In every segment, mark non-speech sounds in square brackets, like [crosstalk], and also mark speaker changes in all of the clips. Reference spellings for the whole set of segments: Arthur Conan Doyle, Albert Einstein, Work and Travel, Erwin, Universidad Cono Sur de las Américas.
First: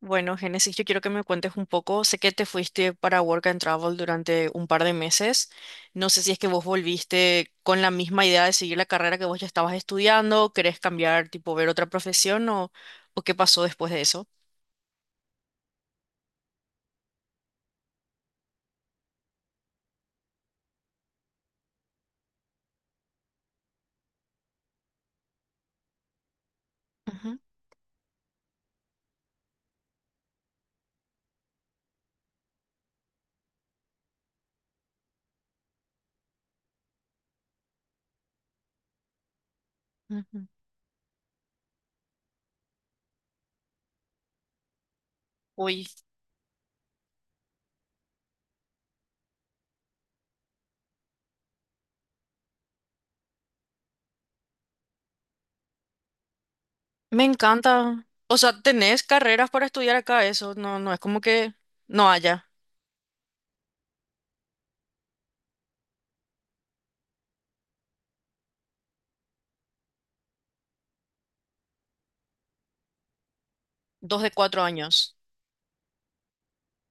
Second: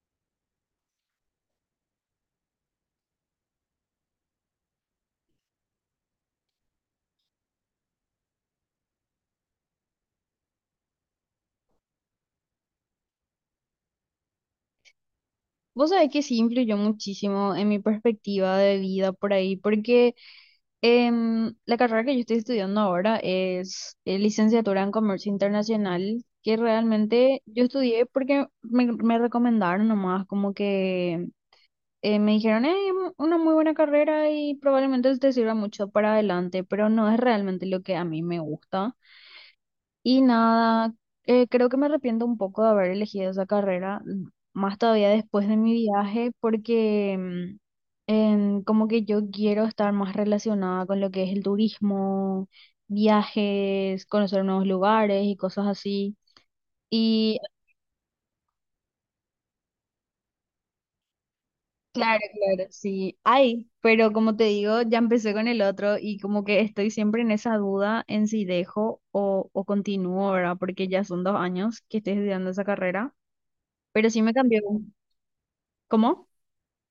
Speaker 1: Bueno, Génesis, yo quiero que me cuentes un poco. Sé que te fuiste para Work and Travel durante un par de meses. No sé si es que vos volviste con la misma idea de seguir la carrera que vos ya estabas estudiando, querés cambiar, tipo, ver otra profesión o qué pasó después de eso.
Speaker 2: Vos sabés que sí influyó muchísimo en mi perspectiva de vida por ahí, porque la carrera que yo estoy estudiando ahora es licenciatura en comercio internacional, que
Speaker 1: Ujú,
Speaker 2: realmente yo estudié porque me recomendaron nomás, como que me dijeron, es una muy buena carrera y probablemente te sirva mucho para adelante, pero no es realmente lo que a mí me gusta. Y
Speaker 1: ujú.
Speaker 2: nada, creo que me arrepiento un poco de haber elegido esa carrera, más todavía después de mi
Speaker 1: Uy,
Speaker 2: viaje, porque como que yo quiero estar más relacionada con lo que es el turismo, viajes, conocer nuevos lugares y cosas así.
Speaker 1: me
Speaker 2: Y
Speaker 1: encanta. O sea, tenés carreras para estudiar acá, eso no, no es como que no
Speaker 2: claro,
Speaker 1: haya.
Speaker 2: claro, sí, hay, pero como te digo, ya empecé con el otro y como que estoy siempre en esa duda en si dejo o continúo, ¿verdad? Porque ya son 2 años que estoy estudiando esa carrera. Pero sí
Speaker 1: Dos de
Speaker 2: me cambió.
Speaker 1: cuatro años.
Speaker 2: ¿Cómo?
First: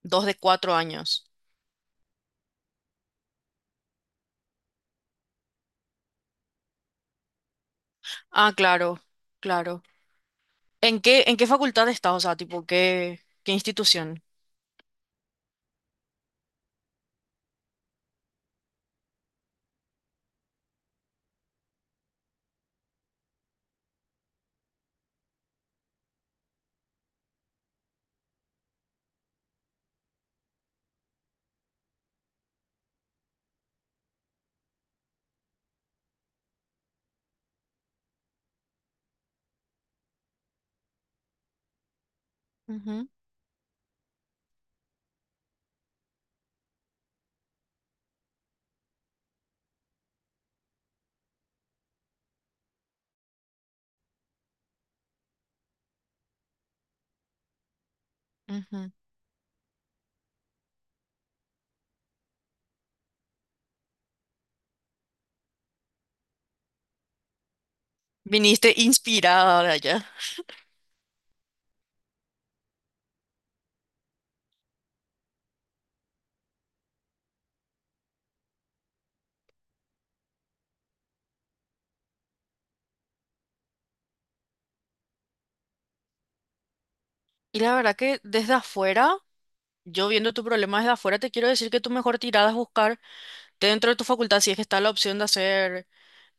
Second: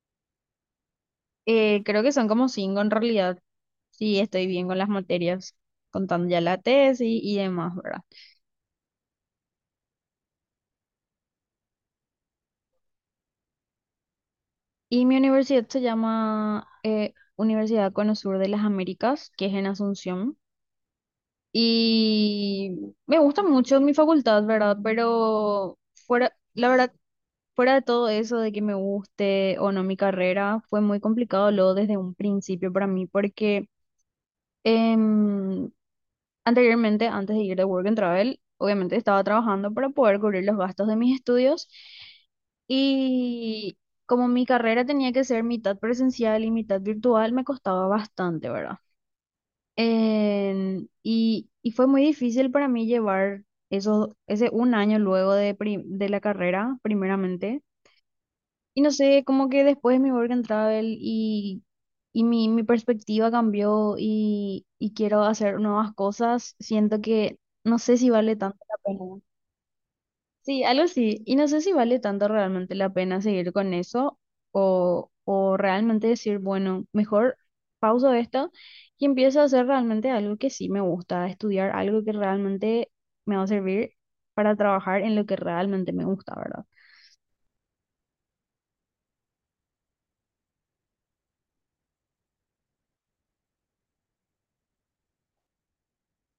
Speaker 1: Dos de cuatro años.
Speaker 2: Creo que son como 5 en realidad. Sí, estoy bien con las materias, contando ya la tesis y demás, ¿verdad?
Speaker 1: Ah, claro, claro. ¿En qué facultad estás? O sea, tipo, ¿qué institución?
Speaker 2: Y mi universidad se llama Universidad Cono Sur de las Américas, que es en Asunción. Y me gusta mucho mi facultad, ¿verdad? Pero fuera, la verdad, fuera de todo eso de que me guste o no mi carrera, fue muy complicado luego desde un principio para mí. Em, Anteriormente, antes de ir de Work and Travel, obviamente estaba trabajando para poder cubrir los gastos de mis estudios
Speaker 1: Ujú,
Speaker 2: y como mi carrera tenía que ser mitad presencial y mitad virtual, me costaba bastante, ¿verdad? Y fue muy difícil para mí llevar eso, ese un año luego de la carrera, primeramente. Y
Speaker 1: ujú.
Speaker 2: no sé, como que después mi work and travel y mi perspectiva cambió y quiero hacer nuevas cosas, siento que no sé si vale tanto
Speaker 1: Viniste
Speaker 2: la pena.
Speaker 1: inspirada ahora ya.
Speaker 2: Sí, algo así. Y no sé si vale tanto realmente la pena seguir con eso o realmente decir, bueno, mejor pauso esto y empiezo a hacer realmente algo que sí me gusta, estudiar algo que realmente me va a servir para trabajar en lo que realmente me gusta, ¿verdad?
Speaker 1: Y la verdad que desde afuera, yo viendo tu problema desde afuera, te quiero decir que tu mejor tirada es buscar dentro de tu facultad, si es que está la opción de hacer,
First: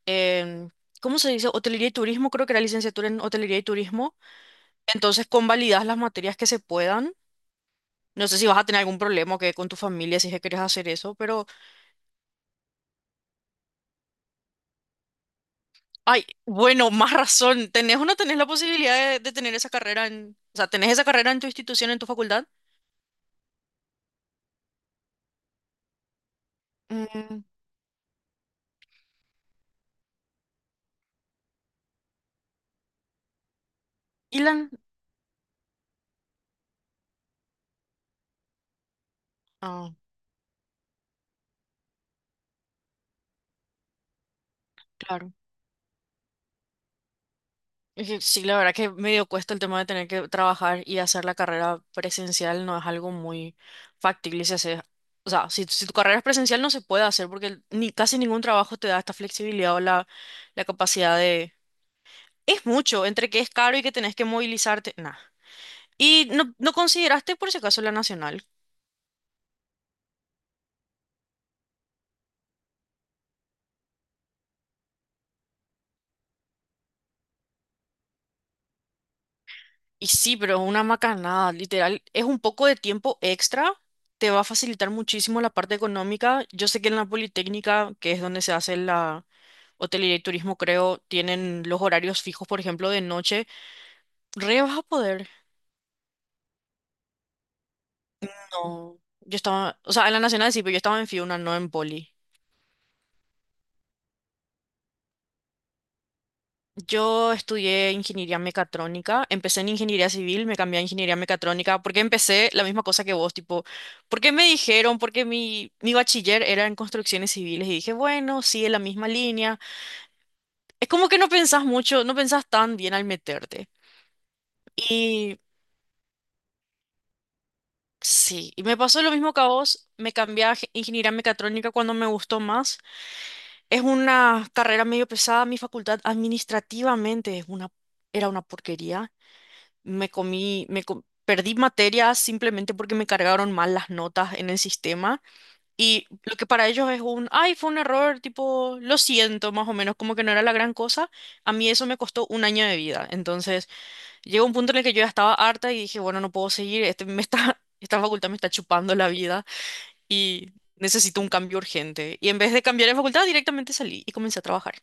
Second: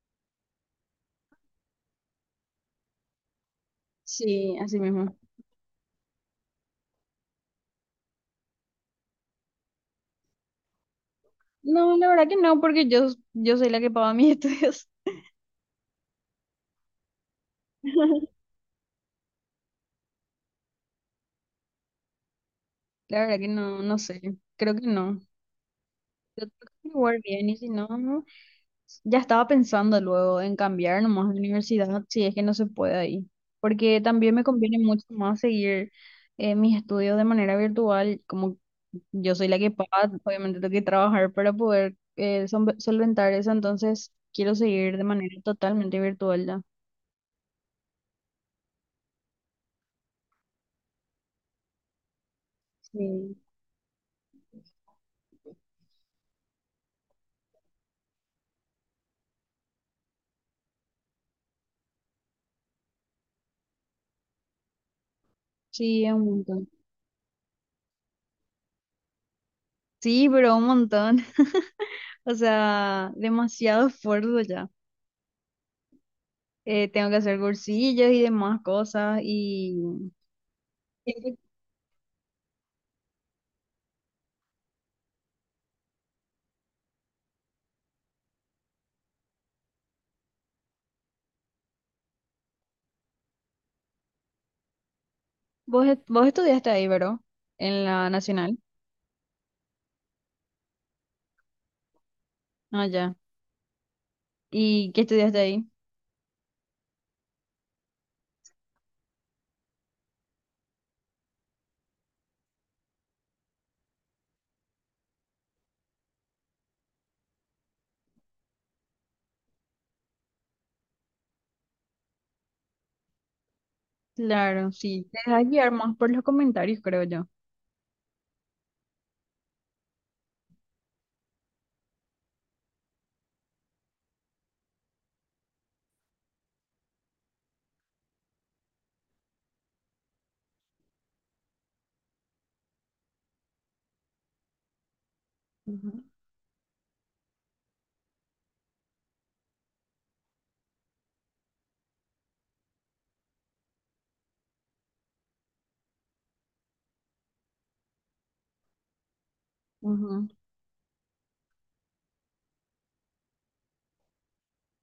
Speaker 1: em, ¿cómo se dice? Hotelería y turismo, creo que era licenciatura en hotelería y turismo.
Speaker 2: Sí, así mismo.
Speaker 1: Entonces, convalidas las materias que se puedan. No sé si vas a tener algún problema que con tu familia si es que quieres hacer eso, pero,
Speaker 2: No, la verdad que no, porque yo soy la que paga mis [laughs] estudios.
Speaker 1: ay, bueno, más razón. ¿Tenés o no tenés la posibilidad de tener esa carrera en, o sea, tenés esa carrera en tu institución, en tu facultad?
Speaker 2: La verdad que no, no sé, creo que no. Yo tengo que averiguar
Speaker 1: Mm,
Speaker 2: bien y si no, no. Ya estaba pensando luego en cambiar nomás de universidad, si es que no se puede ahí. Porque también
Speaker 1: y
Speaker 2: me
Speaker 1: la
Speaker 2: conviene mucho más seguir mis estudios de manera virtual, como yo soy la que
Speaker 1: ah,
Speaker 2: paga, obviamente tengo que trabajar para poder solventar eso, entonces quiero seguir de
Speaker 1: claro.
Speaker 2: manera totalmente virtual ya.
Speaker 1: Es que sí, la verdad que medio cuesta el tema de tener que trabajar y hacer la carrera presencial no es algo
Speaker 2: Sí,
Speaker 1: muy factible O sea, si tu carrera es presencial no se puede hacer porque el- ni casi ningún trabajo te da esta flexibilidad o la capacidad de... Es mucho, entre que es caro y que tenés que movilizarte. Nada
Speaker 2: sí, es un
Speaker 1: y no,
Speaker 2: montón.
Speaker 1: no consideraste por si acaso la Nacional.
Speaker 2: Sí, pero un montón. O sea, demasiado esfuerzo ya. Tengo que hacer cursillos y demás cosas. Y
Speaker 1: Y sí, pero una
Speaker 2: ¿Qué-
Speaker 1: macanada, literal, es un poco de tiempo extra te va a facilitar muchísimo la parte económica. Yo sé que en la Politécnica, que es donde se hace la, hotelería y turismo, creo, tienen los horarios fijos, por ejemplo, de noche. Re vas a poder.
Speaker 2: vos estudiaste ahí, ¿verdad? En la Nacional.
Speaker 1: No, yo estaba, o sea, en la Nacional sí, pero yo estaba en Fiuna, no en Poli.
Speaker 2: Ah, ya. ¿Y qué estudiaste ahí?
Speaker 1: Yo estudié ingeniería mecatrónica, empecé en ingeniería civil, me cambié a ingeniería mecatrónica, porque empecé la misma cosa que vos, tipo, porque me dijeron, porque mi bachiller era en construcciones civiles y dije, bueno, sí, es la misma línea. Es como que no pensás mucho, no pensás tan bien al meterte.
Speaker 2: Claro, sí. Te
Speaker 1: Y
Speaker 2: dejas guiar más por los comentarios, creo yo.
Speaker 1: sí, y me pasó lo mismo que a vos, me cambié a ingeniería mecatrónica cuando me gustó más. Es una carrera medio pesada, mi facultad administrativamente es una, era una porquería. Me comí, perdí materias simplemente porque me cargaron mal las notas en el sistema.
Speaker 2: Ujú,
Speaker 1: Y lo que para ellos es un, ay, fue un error, tipo, lo siento, más o menos, como que no era la gran cosa. A mí eso me costó un año de vida. Entonces, llegó un punto en el que yo ya estaba harta y dije, bueno, no puedo seguir, este me está, [laughs] esta facultad me está chupando la vida
Speaker 2: ujú.
Speaker 1: y necesito un cambio urgente. Y en vez de cambiar de facultad, directamente salí y comencé a trabajar.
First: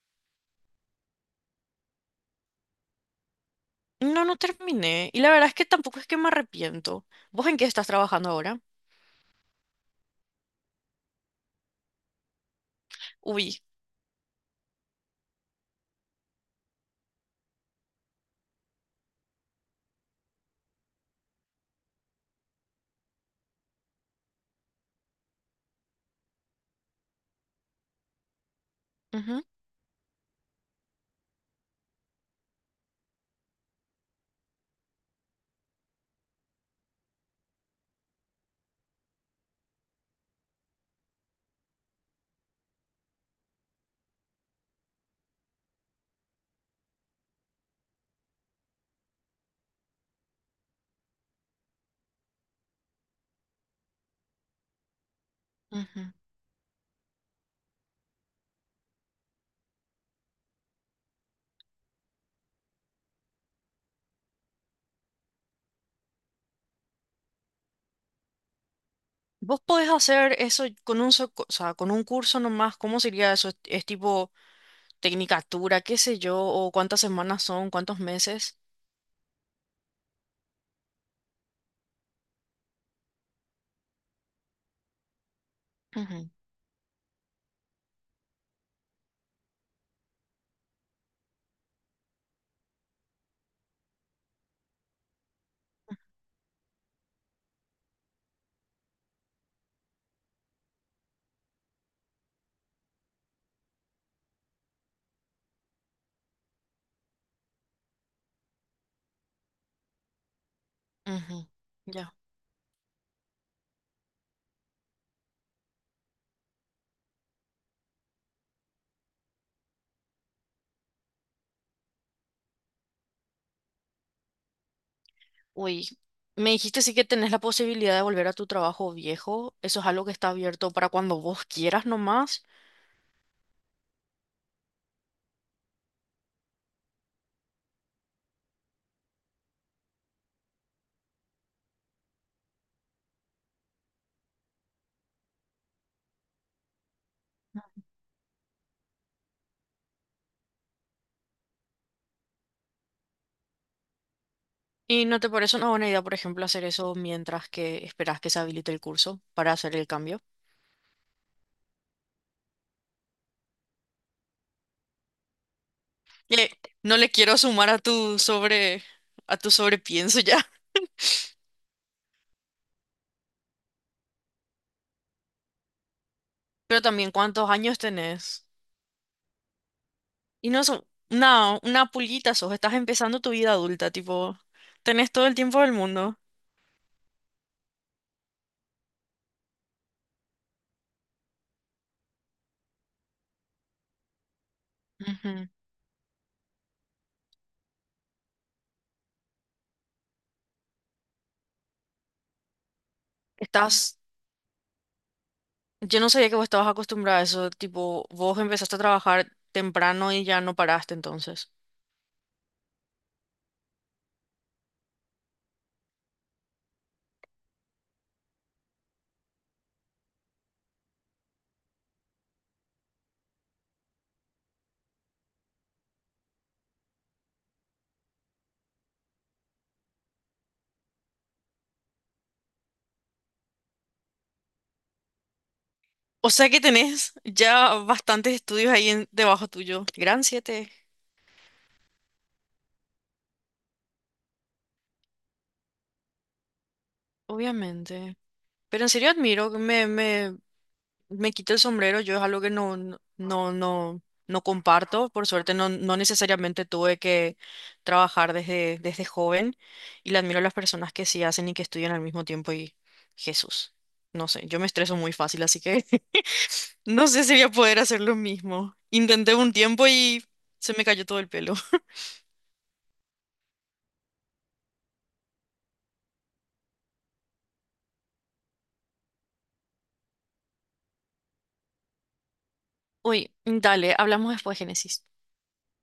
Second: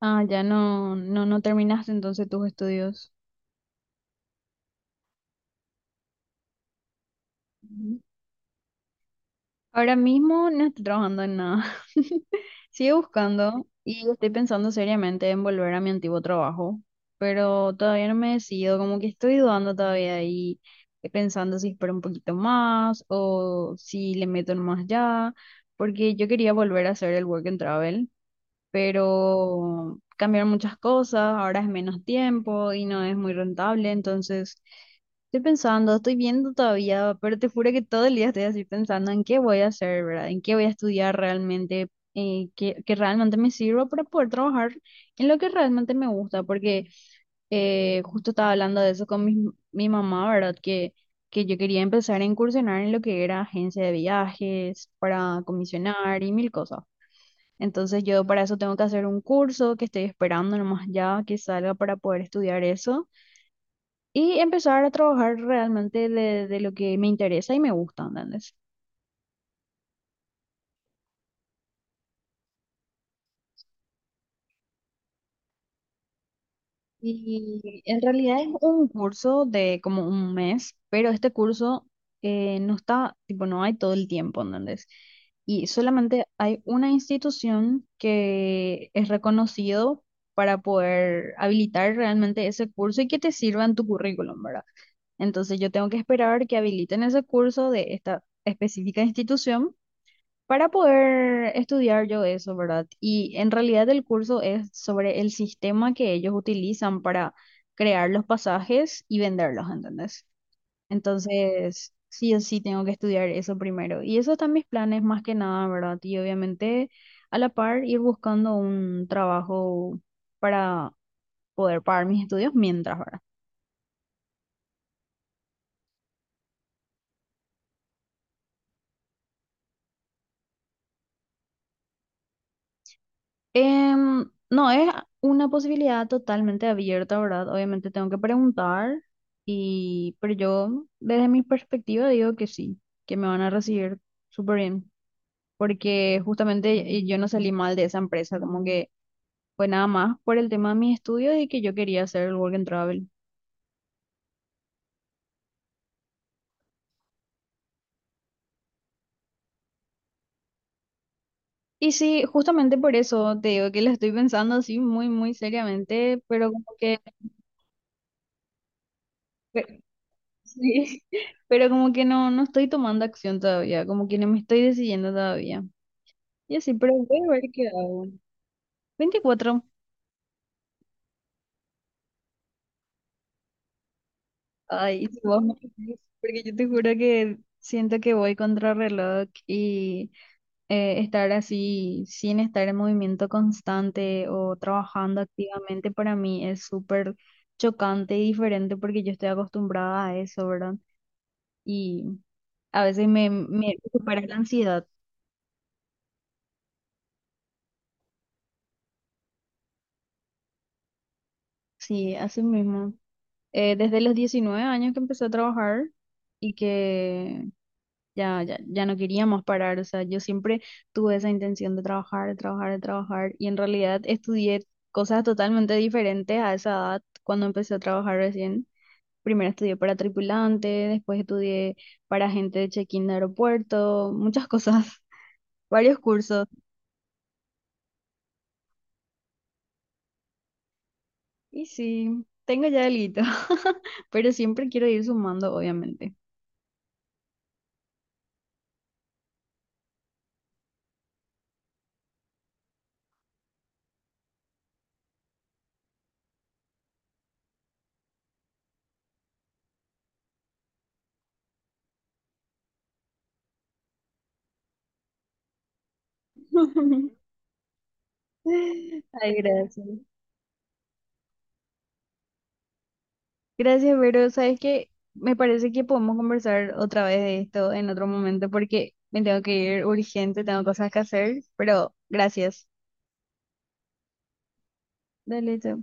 Speaker 2: Ah, ya no, no, no terminaste entonces tus estudios.
Speaker 1: No, no terminé. Y la verdad es que tampoco es que me arrepiento. ¿Vos en qué estás trabajando ahora?
Speaker 2: Ahora mismo no estoy trabajando en nada. [laughs] Sigo
Speaker 1: Uy.
Speaker 2: buscando y estoy pensando seriamente en volver a mi antiguo trabajo, pero todavía no me decido, como que estoy dudando todavía y pensando si espero un poquito más o si le meto más ya, porque yo quería volver a hacer el work and travel,
Speaker 1: Ujú,
Speaker 2: pero cambiaron muchas cosas, ahora es menos tiempo y no es muy rentable, entonces estoy pensando, estoy viendo todavía, pero te juro que todo el día estoy así pensando en qué voy a hacer, ¿verdad? En qué voy a estudiar realmente, que realmente me sirva para poder trabajar en lo que realmente me gusta, porque justo estaba hablando de eso con mi mamá, ¿verdad? Que yo quería empezar a incursionar en lo que era agencia de viajes, para
Speaker 1: ujú.
Speaker 2: comisionar y mil cosas. Entonces yo para eso tengo que hacer un curso que estoy esperando nomás ya que salga para poder estudiar eso y empezar a trabajar realmente de lo que me interesa y me gusta, ¿entendés?
Speaker 1: ¿Vos podés hacer eso con un, o sea, con un curso nomás? ¿Cómo sería eso? Es tipo tecnicatura, qué sé yo? ¿O cuántas semanas son?
Speaker 2: Y en
Speaker 1: ¿Cuántos
Speaker 2: realidad es
Speaker 1: meses?
Speaker 2: un curso de como un mes, pero este curso no está, tipo, no hay todo el tiempo, ¿entendés? Y solamente
Speaker 1: Ujú,
Speaker 2: hay una institución que es reconocido para poder habilitar realmente ese curso y que te sirva en tu currículum, ¿verdad? Entonces yo tengo que esperar que habiliten ese curso de esta específica institución para poder estudiar yo eso, ¿verdad? Y en realidad el curso es sobre el sistema que ellos utilizan para crear los pasajes y venderlos, ¿entendés?
Speaker 1: ujú.
Speaker 2: Entonces,
Speaker 1: Ya.
Speaker 2: sí o sí tengo que estudiar eso primero. Y esos están mis planes más que nada, ¿verdad? Y obviamente a la par ir buscando un trabajo para poder pagar mis estudios mientras, ¿verdad?
Speaker 1: Uy. Me dijiste sí que tenés la posibilidad de volver a tu trabajo viejo. Eso es algo que está abierto para cuando vos quieras nomás.
Speaker 2: No, es una posibilidad totalmente abierta, ¿verdad? Obviamente tengo que preguntar, pero yo desde mi perspectiva digo que sí, que me van a recibir súper bien, porque justamente yo no salí mal de esa empresa, como que fue nada más por el tema de mis estudios y que yo quería hacer el work and travel.
Speaker 1: ¿Y no te parece una buena idea, por ejemplo, hacer eso mientras que esperas que se habilite el curso para hacer el cambio?
Speaker 2: Y sí, justamente por eso te digo que lo estoy pensando así muy, muy seriamente,
Speaker 1: Eh,
Speaker 2: pero como
Speaker 1: no
Speaker 2: que...
Speaker 1: le quiero sumar a tu sobrepienso ya. [laughs]
Speaker 2: Sí, [laughs] pero como que no, no estoy tomando acción todavía, como que no me estoy decidiendo todavía. Y así,
Speaker 1: Pero
Speaker 2: pero
Speaker 1: también,
Speaker 2: voy a ver
Speaker 1: ¿cuántos
Speaker 2: qué
Speaker 1: años
Speaker 2: hago.
Speaker 1: tenés?
Speaker 2: 24.
Speaker 1: Y no son, no, una pulguita sos, estás empezando tu vida adulta, tipo,
Speaker 2: Ay,
Speaker 1: tenés
Speaker 2: si
Speaker 1: todo el
Speaker 2: vos me
Speaker 1: tiempo del
Speaker 2: decís,
Speaker 1: mundo.
Speaker 2: porque yo te juro que siento que voy contra reloj y estar así sin estar en movimiento constante o trabajando
Speaker 1: Ujú.
Speaker 2: activamente para mí es súper chocante y diferente porque yo estoy acostumbrada a eso, ¿verdad? Y a veces me
Speaker 1: Estás,
Speaker 2: supera la ansiedad.
Speaker 1: yo no sabía que vos estabas acostumbrada a eso, tipo, vos empezaste a trabajar temprano y ya no paraste entonces.
Speaker 2: Sí, así mismo. Desde los 19 años que empecé a trabajar y que ya, ya, ya no quería más parar. O sea, yo siempre tuve esa intención de trabajar, de trabajar, de trabajar y en realidad estudié cosas totalmente diferentes a esa edad cuando empecé a trabajar recién. Primero estudié para tripulante, después estudié para gente de check-in de aeropuerto, muchas cosas, [laughs] varios
Speaker 1: O
Speaker 2: cursos.
Speaker 1: sea que tenés ya bastantes estudios ahí debajo tuyo. Gran 7,
Speaker 2: Y sí, tengo ya delito, [laughs] pero siempre quiero ir sumando, obviamente.
Speaker 1: obviamente. Pero en serio admiro, que me quito el sombrero. Yo es algo que no, no, no, no no comparto. Por suerte no, no necesariamente tuve que trabajar desde joven. Y le admiro a las personas que sí hacen y que estudian al mismo tiempo. Y Jesús, no sé, yo me estreso muy fácil, así que [laughs] no sé
Speaker 2: [laughs]
Speaker 1: si voy a poder hacer lo mismo. Intenté
Speaker 2: Ay,
Speaker 1: un
Speaker 2: gracias.
Speaker 1: tiempo y se me cayó todo el pelo.
Speaker 2: Gracias, Vero. Sabes que me parece que podemos conversar otra vez de esto en otro momento porque me tengo que ir urgente, tengo cosas que hacer, pero gracias.
Speaker 1: Uy, dale, hablamos después, Génesis.
Speaker 2: Dale, chao.